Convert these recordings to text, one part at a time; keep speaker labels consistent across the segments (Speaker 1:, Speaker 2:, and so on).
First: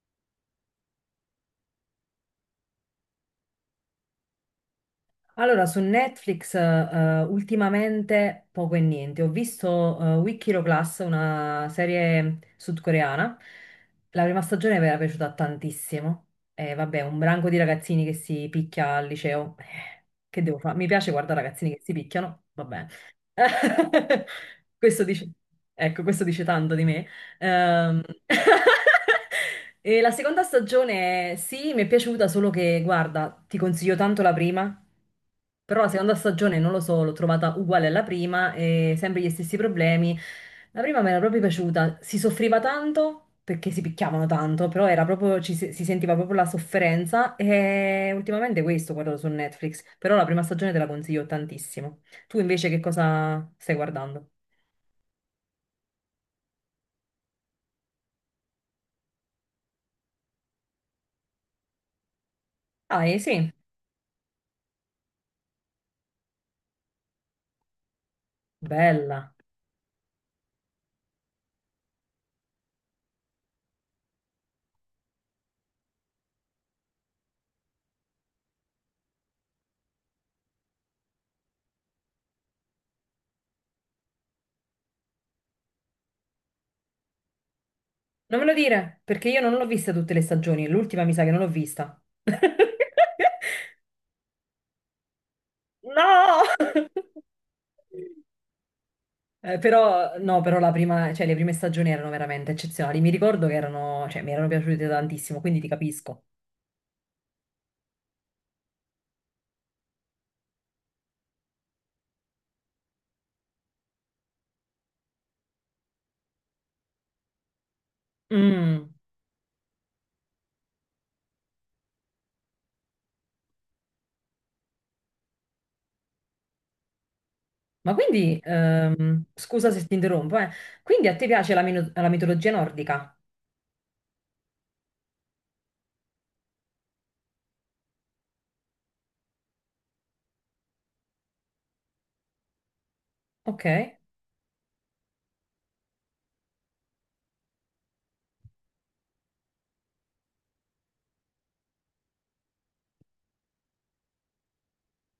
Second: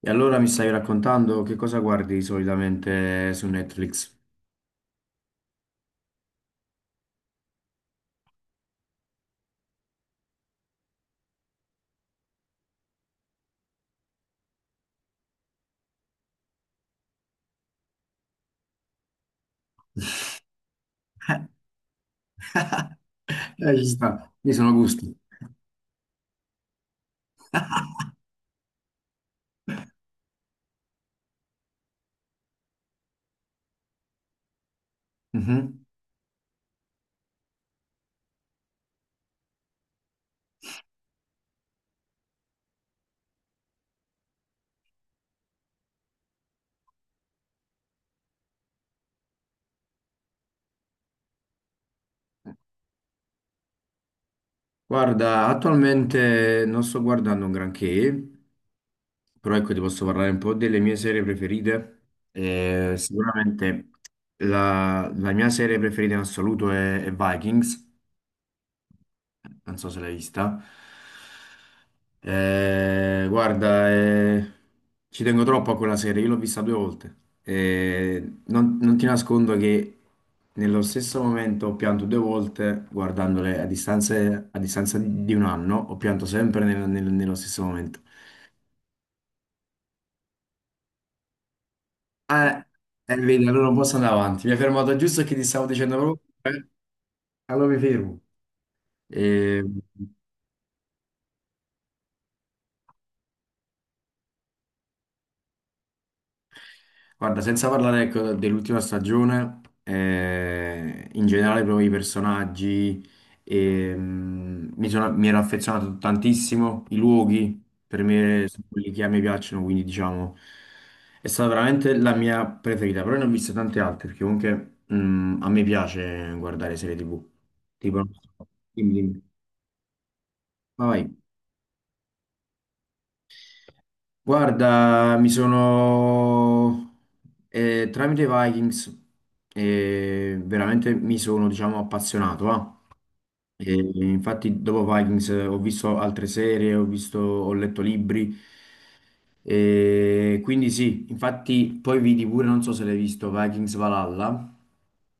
Speaker 1: E allora mi stai raccontando che cosa guardi solitamente su Netflix?
Speaker 2: Allora, su Netflix ultimamente poco e niente. Ho visto Weak Hero Class, una serie sudcoreana. La prima stagione mi era piaciuta tantissimo. E vabbè, un branco di ragazzini che si picchia al liceo. Che devo fare? Mi piace guardare ragazzini che si picchiano. Vabbè.
Speaker 1: Ci sta, mi sono
Speaker 2: Questo
Speaker 1: gusti.
Speaker 2: dice... Ecco, questo dice tanto di me. Ehm, e la seconda stagione, sì, mi è piaciuta, solo che, guarda, ti consiglio tanto la prima, però
Speaker 1: Mhm.
Speaker 2: la seconda stagione, non lo so, l'ho trovata uguale alla prima e sempre gli stessi problemi. La prima mi era proprio piaciuta, si soffriva tanto perché si picchiavano tanto, però era proprio, ci se- si sentiva proprio la sofferenza e ultimamente questo guardo su Netflix, però la prima stagione te la consiglio tantissimo. Tu invece che cosa stai guardando?
Speaker 1: Guarda, attualmente non sto guardando un granché, però ecco ti posso parlare un po' delle mie serie preferite.
Speaker 2: Ah, sì,
Speaker 1: Sicuramente la mia serie preferita in assoluto è Vikings,
Speaker 2: bella.
Speaker 1: non so se l'hai vista. Eh, guarda, eh, Ci tengo troppo a quella serie, io l'ho vista due volte. Non ti nascondo che nello stesso momento ho pianto due volte a distanza di un anno, ho pianto sempre nello stesso momento.
Speaker 2: Non me lo dire, perché io non l'ho vista tutte le stagioni, l'ultima mi sa che non l'ho vista.
Speaker 1: Eh, Vedi, allora non posso andare avanti. Mi hai fermato giusto che ti stavo dicendo proprio,
Speaker 2: No!
Speaker 1: allora mi fermo. Eh,
Speaker 2: Però, no, però la prima, cioè, le prime stagioni erano veramente eccezionali. Mi ricordo che erano, cioè, mi erano piaciute tantissimo, quindi ti capisco.
Speaker 1: Guarda, senza parlare ecco, dell'ultima stagione, in generale proprio i personaggi, mi ero affezionato tantissimo, i luoghi per me sono quelli
Speaker 2: Mm.
Speaker 1: che a me piacciono, quindi diciamo è stata veramente la mia preferita, però ne ho viste tante altre, perché comunque a me piace guardare serie TV.
Speaker 2: Ma
Speaker 1: Tipo,
Speaker 2: quindi,
Speaker 1: dimmi, dimmi.
Speaker 2: scusa se ti interrompo, eh.
Speaker 1: Vai,
Speaker 2: Quindi
Speaker 1: vai.
Speaker 2: a te piace la, la mitologia nordica?
Speaker 1: Guarda, mi sono tramite Vikings, veramente mi sono, diciamo, appazionato, va.
Speaker 2: Ok,
Speaker 1: E infatti dopo Vikings, ho visto altre serie, ho visto, ho letto libri e quindi sì, infatti poi vidi pure, non so se l'hai visto, Vikings Valhalla,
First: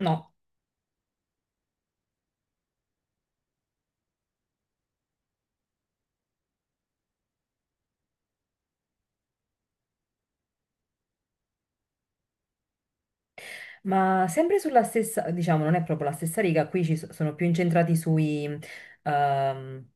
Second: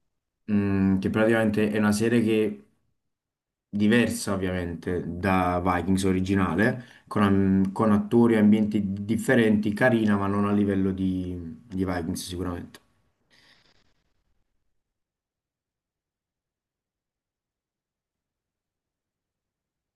Speaker 2: no.
Speaker 1: che praticamente è una serie che diversa ovviamente da Vikings originale, con attori e ambienti differenti, carina ma non a livello di Vikings sicuramente.
Speaker 2: Ma sempre sulla stessa, diciamo, non è proprio la stessa riga, qui sono più incentrati sui, ehm,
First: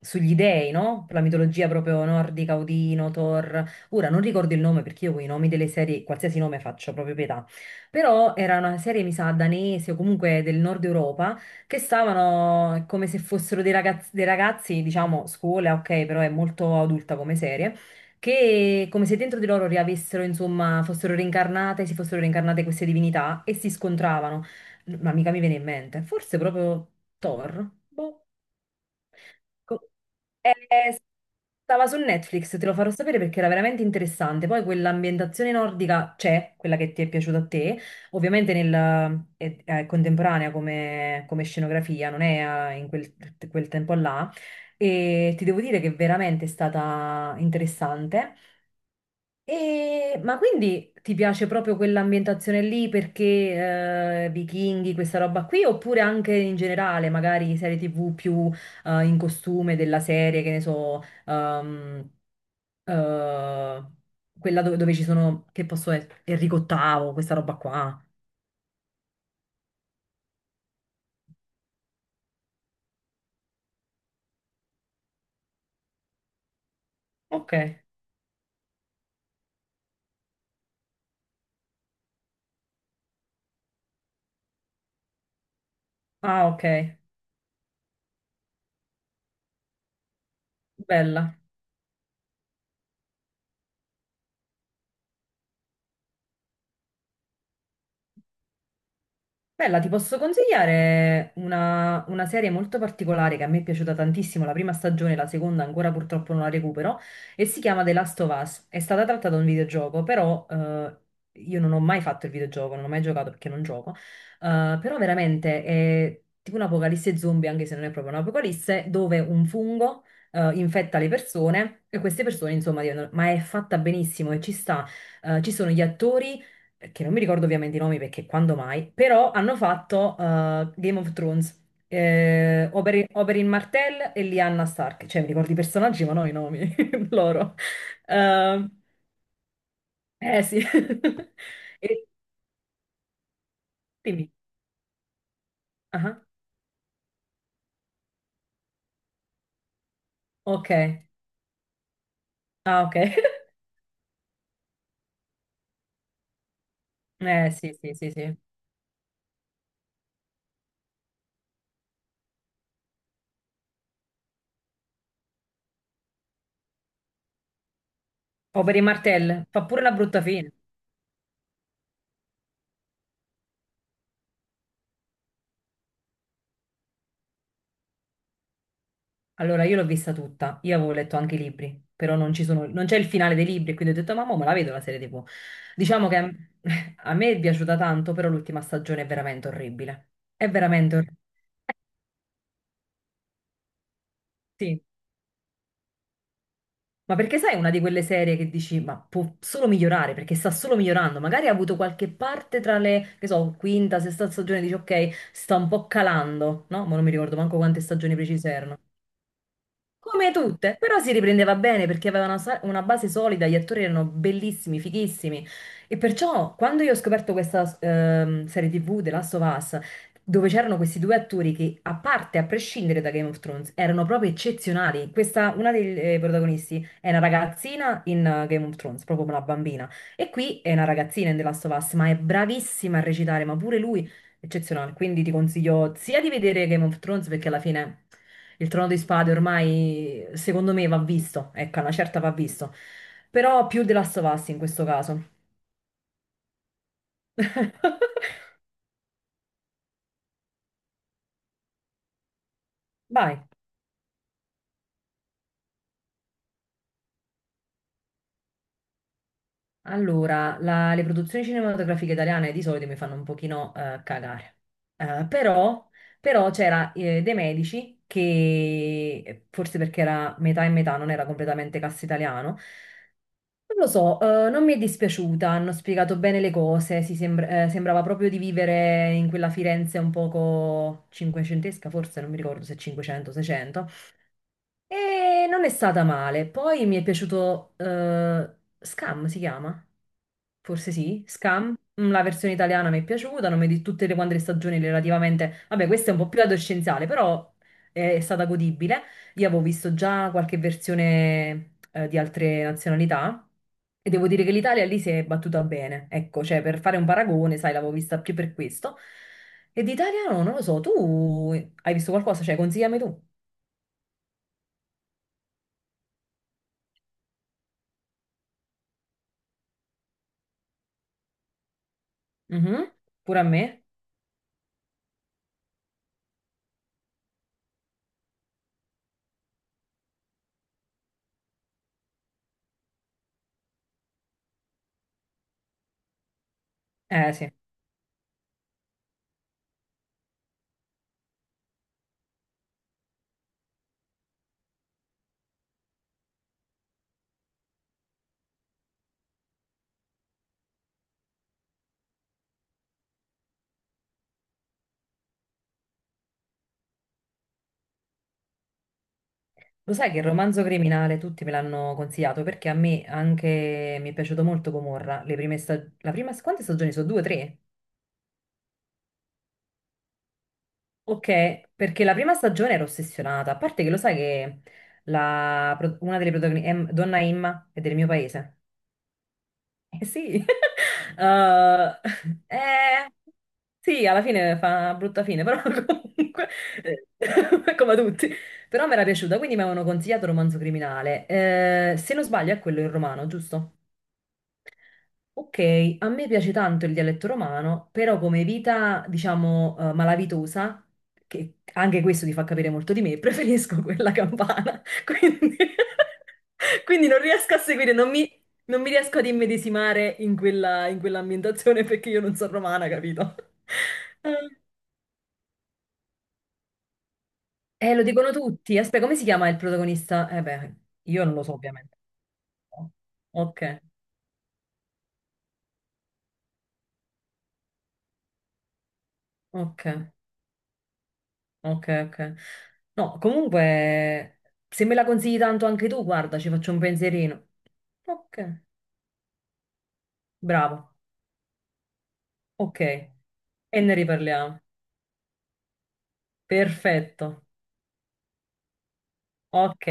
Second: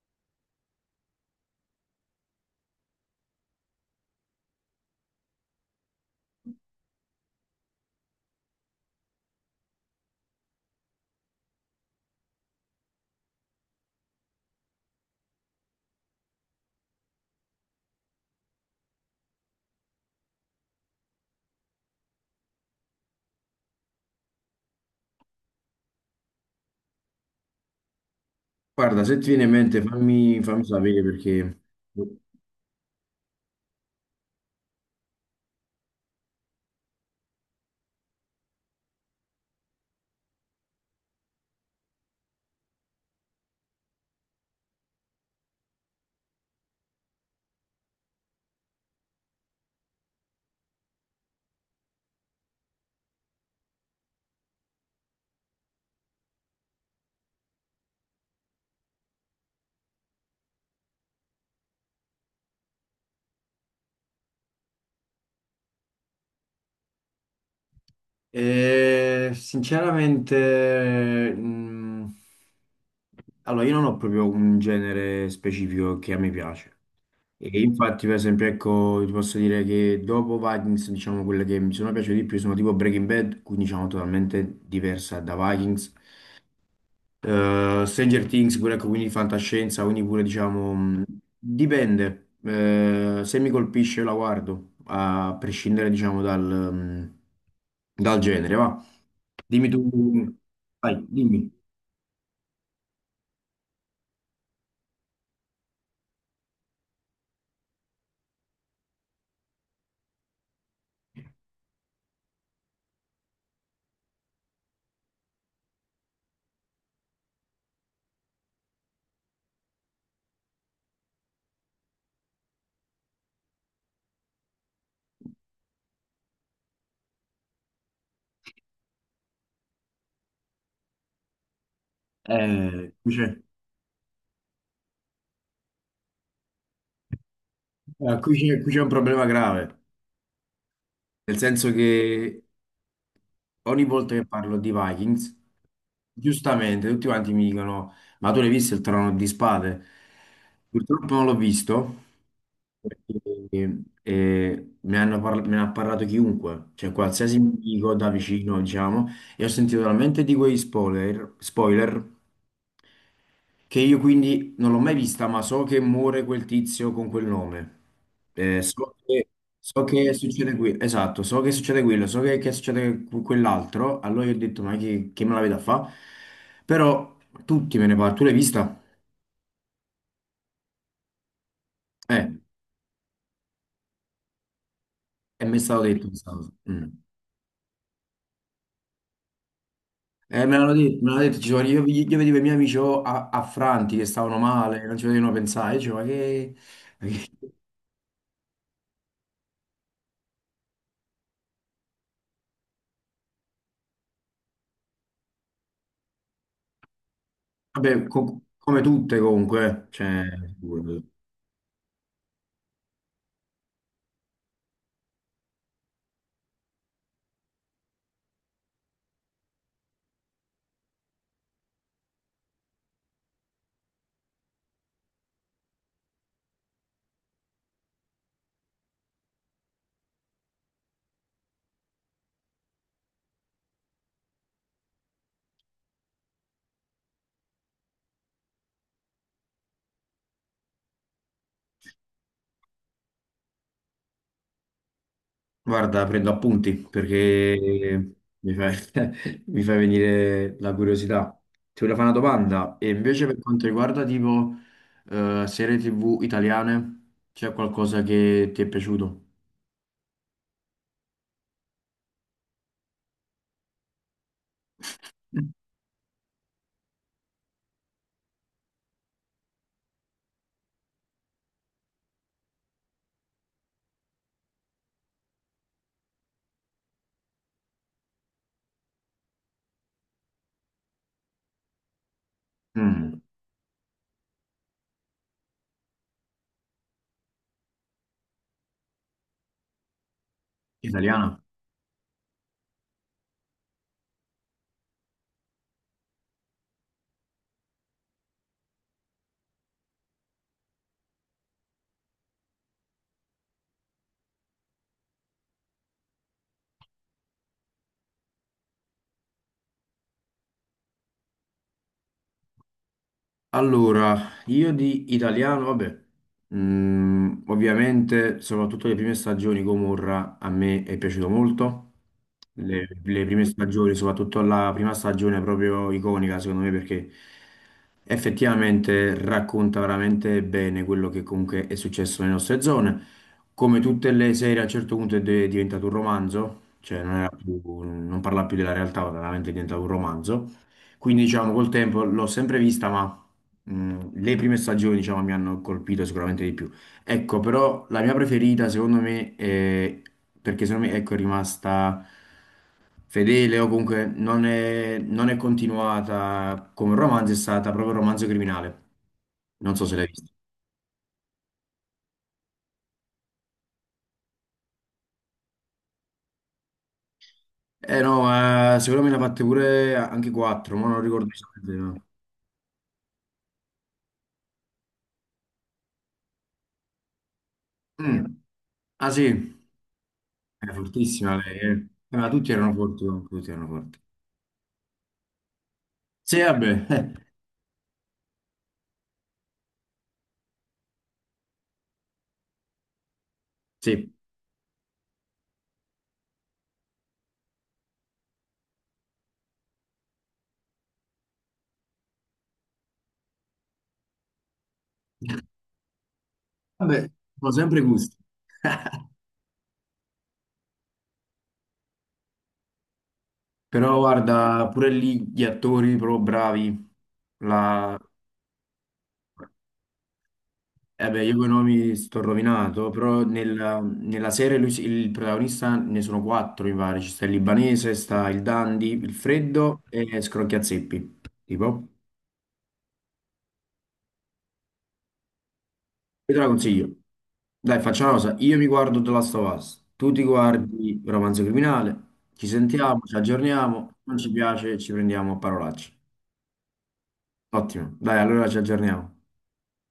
Speaker 2: sugli dei, no? La mitologia proprio nordica, Odino, Thor. Ora non ricordo il nome perché io con i nomi delle serie, qualsiasi nome faccio, proprio pietà. Però era una serie, mi sa, danese o comunque del nord Europa, che stavano come se fossero dei ragazzi, diciamo, scuola, ok, però è molto adulta come serie che come se dentro di loro riavessero, insomma, fossero reincarnate, si fossero reincarnate queste divinità e si scontravano. Ma mica mi viene in mente, forse proprio Thor? Boh.
Speaker 1: Guarda, se ti viene in mente
Speaker 2: Co-
Speaker 1: fammi,
Speaker 2: eh,
Speaker 1: fammi
Speaker 2: eh,
Speaker 1: sapere perché...
Speaker 2: Stava su Netflix, te lo farò sapere perché era veramente interessante. Poi quell'ambientazione nordica c'è, quella che ti è piaciuta a te, ovviamente è contemporanea come, come scenografia, non è in quel, quel tempo là, e ti devo dire che veramente è stata interessante. E- ma quindi ti piace proprio quell'ambientazione lì perché vichinghi, questa roba qui, oppure anche in generale, magari serie TV più in costume della serie, che ne so, ehm, eh, quella dove, dove ci sono, che posso essere, Enrico VIII, questa roba qua.
Speaker 1: Eh, sinceramente, mm, allora io non ho proprio un genere specifico che a me piace.
Speaker 2: Ok,
Speaker 1: E infatti, per esempio, ecco, ti posso dire che dopo Vikings, diciamo, quelle che mi sono piaciute di più sono tipo Breaking Bad, quindi diciamo totalmente diversa da Vikings.
Speaker 2: ah ok,
Speaker 1: Stranger Things, pure ecco, quindi fantascienza, quindi pure diciamo,
Speaker 2: bella.
Speaker 1: dipende. Se mi colpisce io la guardo, a prescindere diciamo dal, dal genere, va. Dimmi
Speaker 2: Bella, ti
Speaker 1: tu,
Speaker 2: posso
Speaker 1: vai,
Speaker 2: consigliare
Speaker 1: dimmi.
Speaker 2: una serie molto particolare che a me è piaciuta tantissimo, la prima stagione, la seconda ancora purtroppo non la recupero, e si chiama The Last of Us. È stata tratta da un videogioco, però io non ho mai fatto il videogioco, non ho mai giocato perché non gioco, eh, però veramente è tipo un'apocalisse zombie, anche se non è proprio un'apocalisse, dove un fungo infetta le persone e queste persone, insomma, diventano... ma è fatta benissimo e ci sta, ci sono gli attori che non mi ricordo ovviamente i nomi perché quando mai, però hanno fatto Game of Thrones,
Speaker 1: Eh, qui c'è
Speaker 2: Oberyn Martell e Lyanna Stark, cioè mi ricordo i personaggi ma non i nomi loro.
Speaker 1: qui
Speaker 2: Ehm,
Speaker 1: c'è un problema grave.
Speaker 2: eh sì.
Speaker 1: Nel senso
Speaker 2: E
Speaker 1: che ogni volta che
Speaker 2: dimmi.
Speaker 1: parlo di Vikings,
Speaker 2: Ah,
Speaker 1: giustamente tutti quanti mi dicono: Ma tu l'hai visto il Trono di Spade?
Speaker 2: ok.
Speaker 1: Purtroppo non l'ho visto
Speaker 2: Ah, ok.
Speaker 1: perché me ne ha parlato chiunque, cioè qualsiasi
Speaker 2: Eh sì,
Speaker 1: amico
Speaker 2: sì,
Speaker 1: da
Speaker 2: sì, sì.
Speaker 1: vicino, diciamo, e ho sentito talmente di quei spoiler, spoiler che io quindi non l'ho mai vista, ma so che muore quel tizio con quel nome. Eh,
Speaker 2: Oberyn
Speaker 1: so che,
Speaker 2: Martell fa
Speaker 1: so
Speaker 2: pure la
Speaker 1: che
Speaker 2: brutta fine.
Speaker 1: succede qui, esatto, so che succede quello, che succede quell'altro. Allora io ho detto, ma che me la vedo a fa? Però tutti me ne parlano. Tu l'hai vista?
Speaker 2: Allora, io l'ho vista tutta, io avevo letto anche i libri, però
Speaker 1: Eh,
Speaker 2: non ci sono, non c'è il finale dei libri, quindi ho detto, mamma, me la vedo la serie TV.
Speaker 1: e mi è stato detto
Speaker 2: Diciamo che
Speaker 1: questa cosa. Mm.
Speaker 2: a me è piaciuta tanto, però l'ultima stagione è veramente orribile. È
Speaker 1: Me l'hanno
Speaker 2: veramente
Speaker 1: detto, me
Speaker 2: orribile,
Speaker 1: l'hanno detto, io vedevo i miei amici oh, affranti che stavano
Speaker 2: sì.
Speaker 1: male, non ci potevano pensare, dicevo, ma
Speaker 2: Ma
Speaker 1: che-"
Speaker 2: perché sai, è una di quelle serie che dici, ma può solo migliorare, perché sta solo migliorando. Magari ha avuto qualche parte tra le, che so, quinta, sesta stagione, dici, ok, sta un po' calando, no? Ma non mi ricordo manco quante
Speaker 1: Vabbè,
Speaker 2: stagioni precise erano.
Speaker 1: come tutte comunque, eh. Cioè...
Speaker 2: Come tutte, però si riprendeva bene perché aveva una, una base solida, gli attori erano bellissimi, fighissimi. E perciò quando io ho scoperto questa serie TV, The Last of Us, dove c'erano questi due attori che, a parte, a prescindere da Game of Thrones, erano proprio eccezionali. Questa, una dei protagonisti è una ragazzina in Game of Thrones, proprio una bambina. E qui è una ragazzina in The Last of Us, ma è bravissima a recitare, ma pure lui eccezionale. Quindi ti consiglio sia di vedere Game of Thrones perché alla fine. Il Trono di Spade ormai, secondo me, va visto. Ecco, una certa va visto. Però più The Last of Us in questo caso.
Speaker 1: Guarda, prendo appunti perché mi fai, mi fai venire la curiosità. Ti volevo fare una domanda. E invece
Speaker 2: Vai.
Speaker 1: per quanto riguarda tipo serie TV italiane, c'è qualcosa che ti è piaciuto?
Speaker 2: Allora, le produzioni cinematografiche italiane di solito mi fanno un pochino cagare. Però, però c'era De Medici, che forse perché era metà e metà, non era completamente cast italiano, non lo so, non mi è dispiaciuta, hanno spiegato bene le cose, sembrava proprio di vivere in quella Firenze un poco cinquecentesca, forse non mi ricordo se
Speaker 1: Mm,
Speaker 2: 500 600, e non è stata male. Poi mi è piaciuto Scam, si chiama? Forse sì,
Speaker 1: italiana?
Speaker 2: Scam. Mm, la versione italiana mi è piaciuta, non mi di tutte le quante le stagioni relativamente... Vabbè, questa è un po' più adolescenziale, però è stata godibile. Io avevo visto già qualche versione di altre nazionalità e devo dire che l'Italia lì si è battuta bene. Ecco, cioè per fare un paragone, sai, l'avevo vista più per questo. E di italiano non lo so, tu hai visto qualcosa? Cioè, consigliami tu.
Speaker 1: Allora, io di italiano, vabbè, ovviamente soprattutto le prime stagioni Gomorra a me è piaciuto molto,
Speaker 2: Mhm,
Speaker 1: le
Speaker 2: pure
Speaker 1: prime
Speaker 2: a me?
Speaker 1: stagioni, soprattutto la prima stagione è proprio iconica secondo me perché effettivamente racconta veramente bene quello che comunque è successo nelle nostre zone, come tutte le serie a un certo punto è diventato un romanzo, cioè
Speaker 2: Eh sì.
Speaker 1: non parla più della realtà, ma veramente è diventato un romanzo. Quindi diciamo col tempo l'ho sempre vista, ma le prime stagioni diciamo, mi hanno colpito sicuramente di più. Ecco, però la mia preferita secondo me è perché secondo me ecco, è rimasta fedele o comunque non è continuata come romanzo, è stata proprio Romanzo Criminale. Non so
Speaker 2: Lo
Speaker 1: se l'hai
Speaker 2: sai che il
Speaker 1: vista.
Speaker 2: romanzo criminale tutti me l'hanno consigliato perché a me anche mi è piaciuto molto Gomorra. La prima... Quante stagioni sono? Due, tre?
Speaker 1: Eh no, secondo me ne ha fatte pure anche quattro, ma non
Speaker 2: Ok,
Speaker 1: ricordo esattamente.
Speaker 2: perché la prima stagione ero ossessionata. A parte che lo sai che una delle protagoniste, Donna Imma, è del
Speaker 1: No.
Speaker 2: mio
Speaker 1: Mm.
Speaker 2: paese.
Speaker 1: Ah sì,
Speaker 2: Eh sì,
Speaker 1: è fortissima lei, eh.
Speaker 2: Eh,
Speaker 1: Ma tutti erano forti,
Speaker 2: eh,
Speaker 1: comunque, tutti erano forti.
Speaker 2: sì, alla fine fa una brutta fine, però
Speaker 1: Sì,
Speaker 2: comunque,
Speaker 1: vabbè, eh,
Speaker 2: eh, come tutti, però mi era piaciuta, quindi mi avevano consigliato Romanzo Criminale. Se non sbaglio è quello in romano, giusto?
Speaker 1: sì.
Speaker 2: Ok, a me piace tanto il dialetto romano, però come vita, diciamo, malavitosa, che anche questo ti fa capire molto di me, preferisco quella campana. Quindi, quindi
Speaker 1: Vabbè,
Speaker 2: non
Speaker 1: sono
Speaker 2: riesco a
Speaker 1: sempre
Speaker 2: seguire,
Speaker 1: gusti.
Speaker 2: non mi riesco ad immedesimare in quella, in quell'ambientazione perché io non sono romana, capito?
Speaker 1: Però guarda, pure lì gli attori proprio bravi. La...
Speaker 2: Lo dicono tutti. Aspetta, come si chiama il protagonista? Eh beh,
Speaker 1: Eh, beh,
Speaker 2: io non
Speaker 1: io
Speaker 2: lo
Speaker 1: con i
Speaker 2: so,
Speaker 1: nomi
Speaker 2: ovviamente.
Speaker 1: sto rovinato, però
Speaker 2: Ok,
Speaker 1: nella serie il protagonista ne sono quattro, mi pare. Ci sta il libanese, sta il Dandy, il Freddo
Speaker 2: ok.
Speaker 1: e Scrocchiazeppi. Tipo.
Speaker 2: Ok, ok. No, comunque, se me la consigli tanto anche tu,
Speaker 1: Io
Speaker 2: guarda,
Speaker 1: te la
Speaker 2: ci faccio un
Speaker 1: consiglio.
Speaker 2: pensierino.
Speaker 1: Dai, facciamo una cosa.
Speaker 2: Ok,
Speaker 1: Io mi guardo The Last of Us, tu ti
Speaker 2: bravo.
Speaker 1: guardi Romanzo Criminale, ci Mm.
Speaker 2: Ok,
Speaker 1: sentiamo, ci
Speaker 2: e
Speaker 1: aggiorniamo,
Speaker 2: ne
Speaker 1: non ci
Speaker 2: riparliamo.
Speaker 1: piace, ci prendiamo a parolacce.
Speaker 2: Perfetto.
Speaker 1: Ottimo. Dai, allora ci aggiorniamo.
Speaker 2: Ok.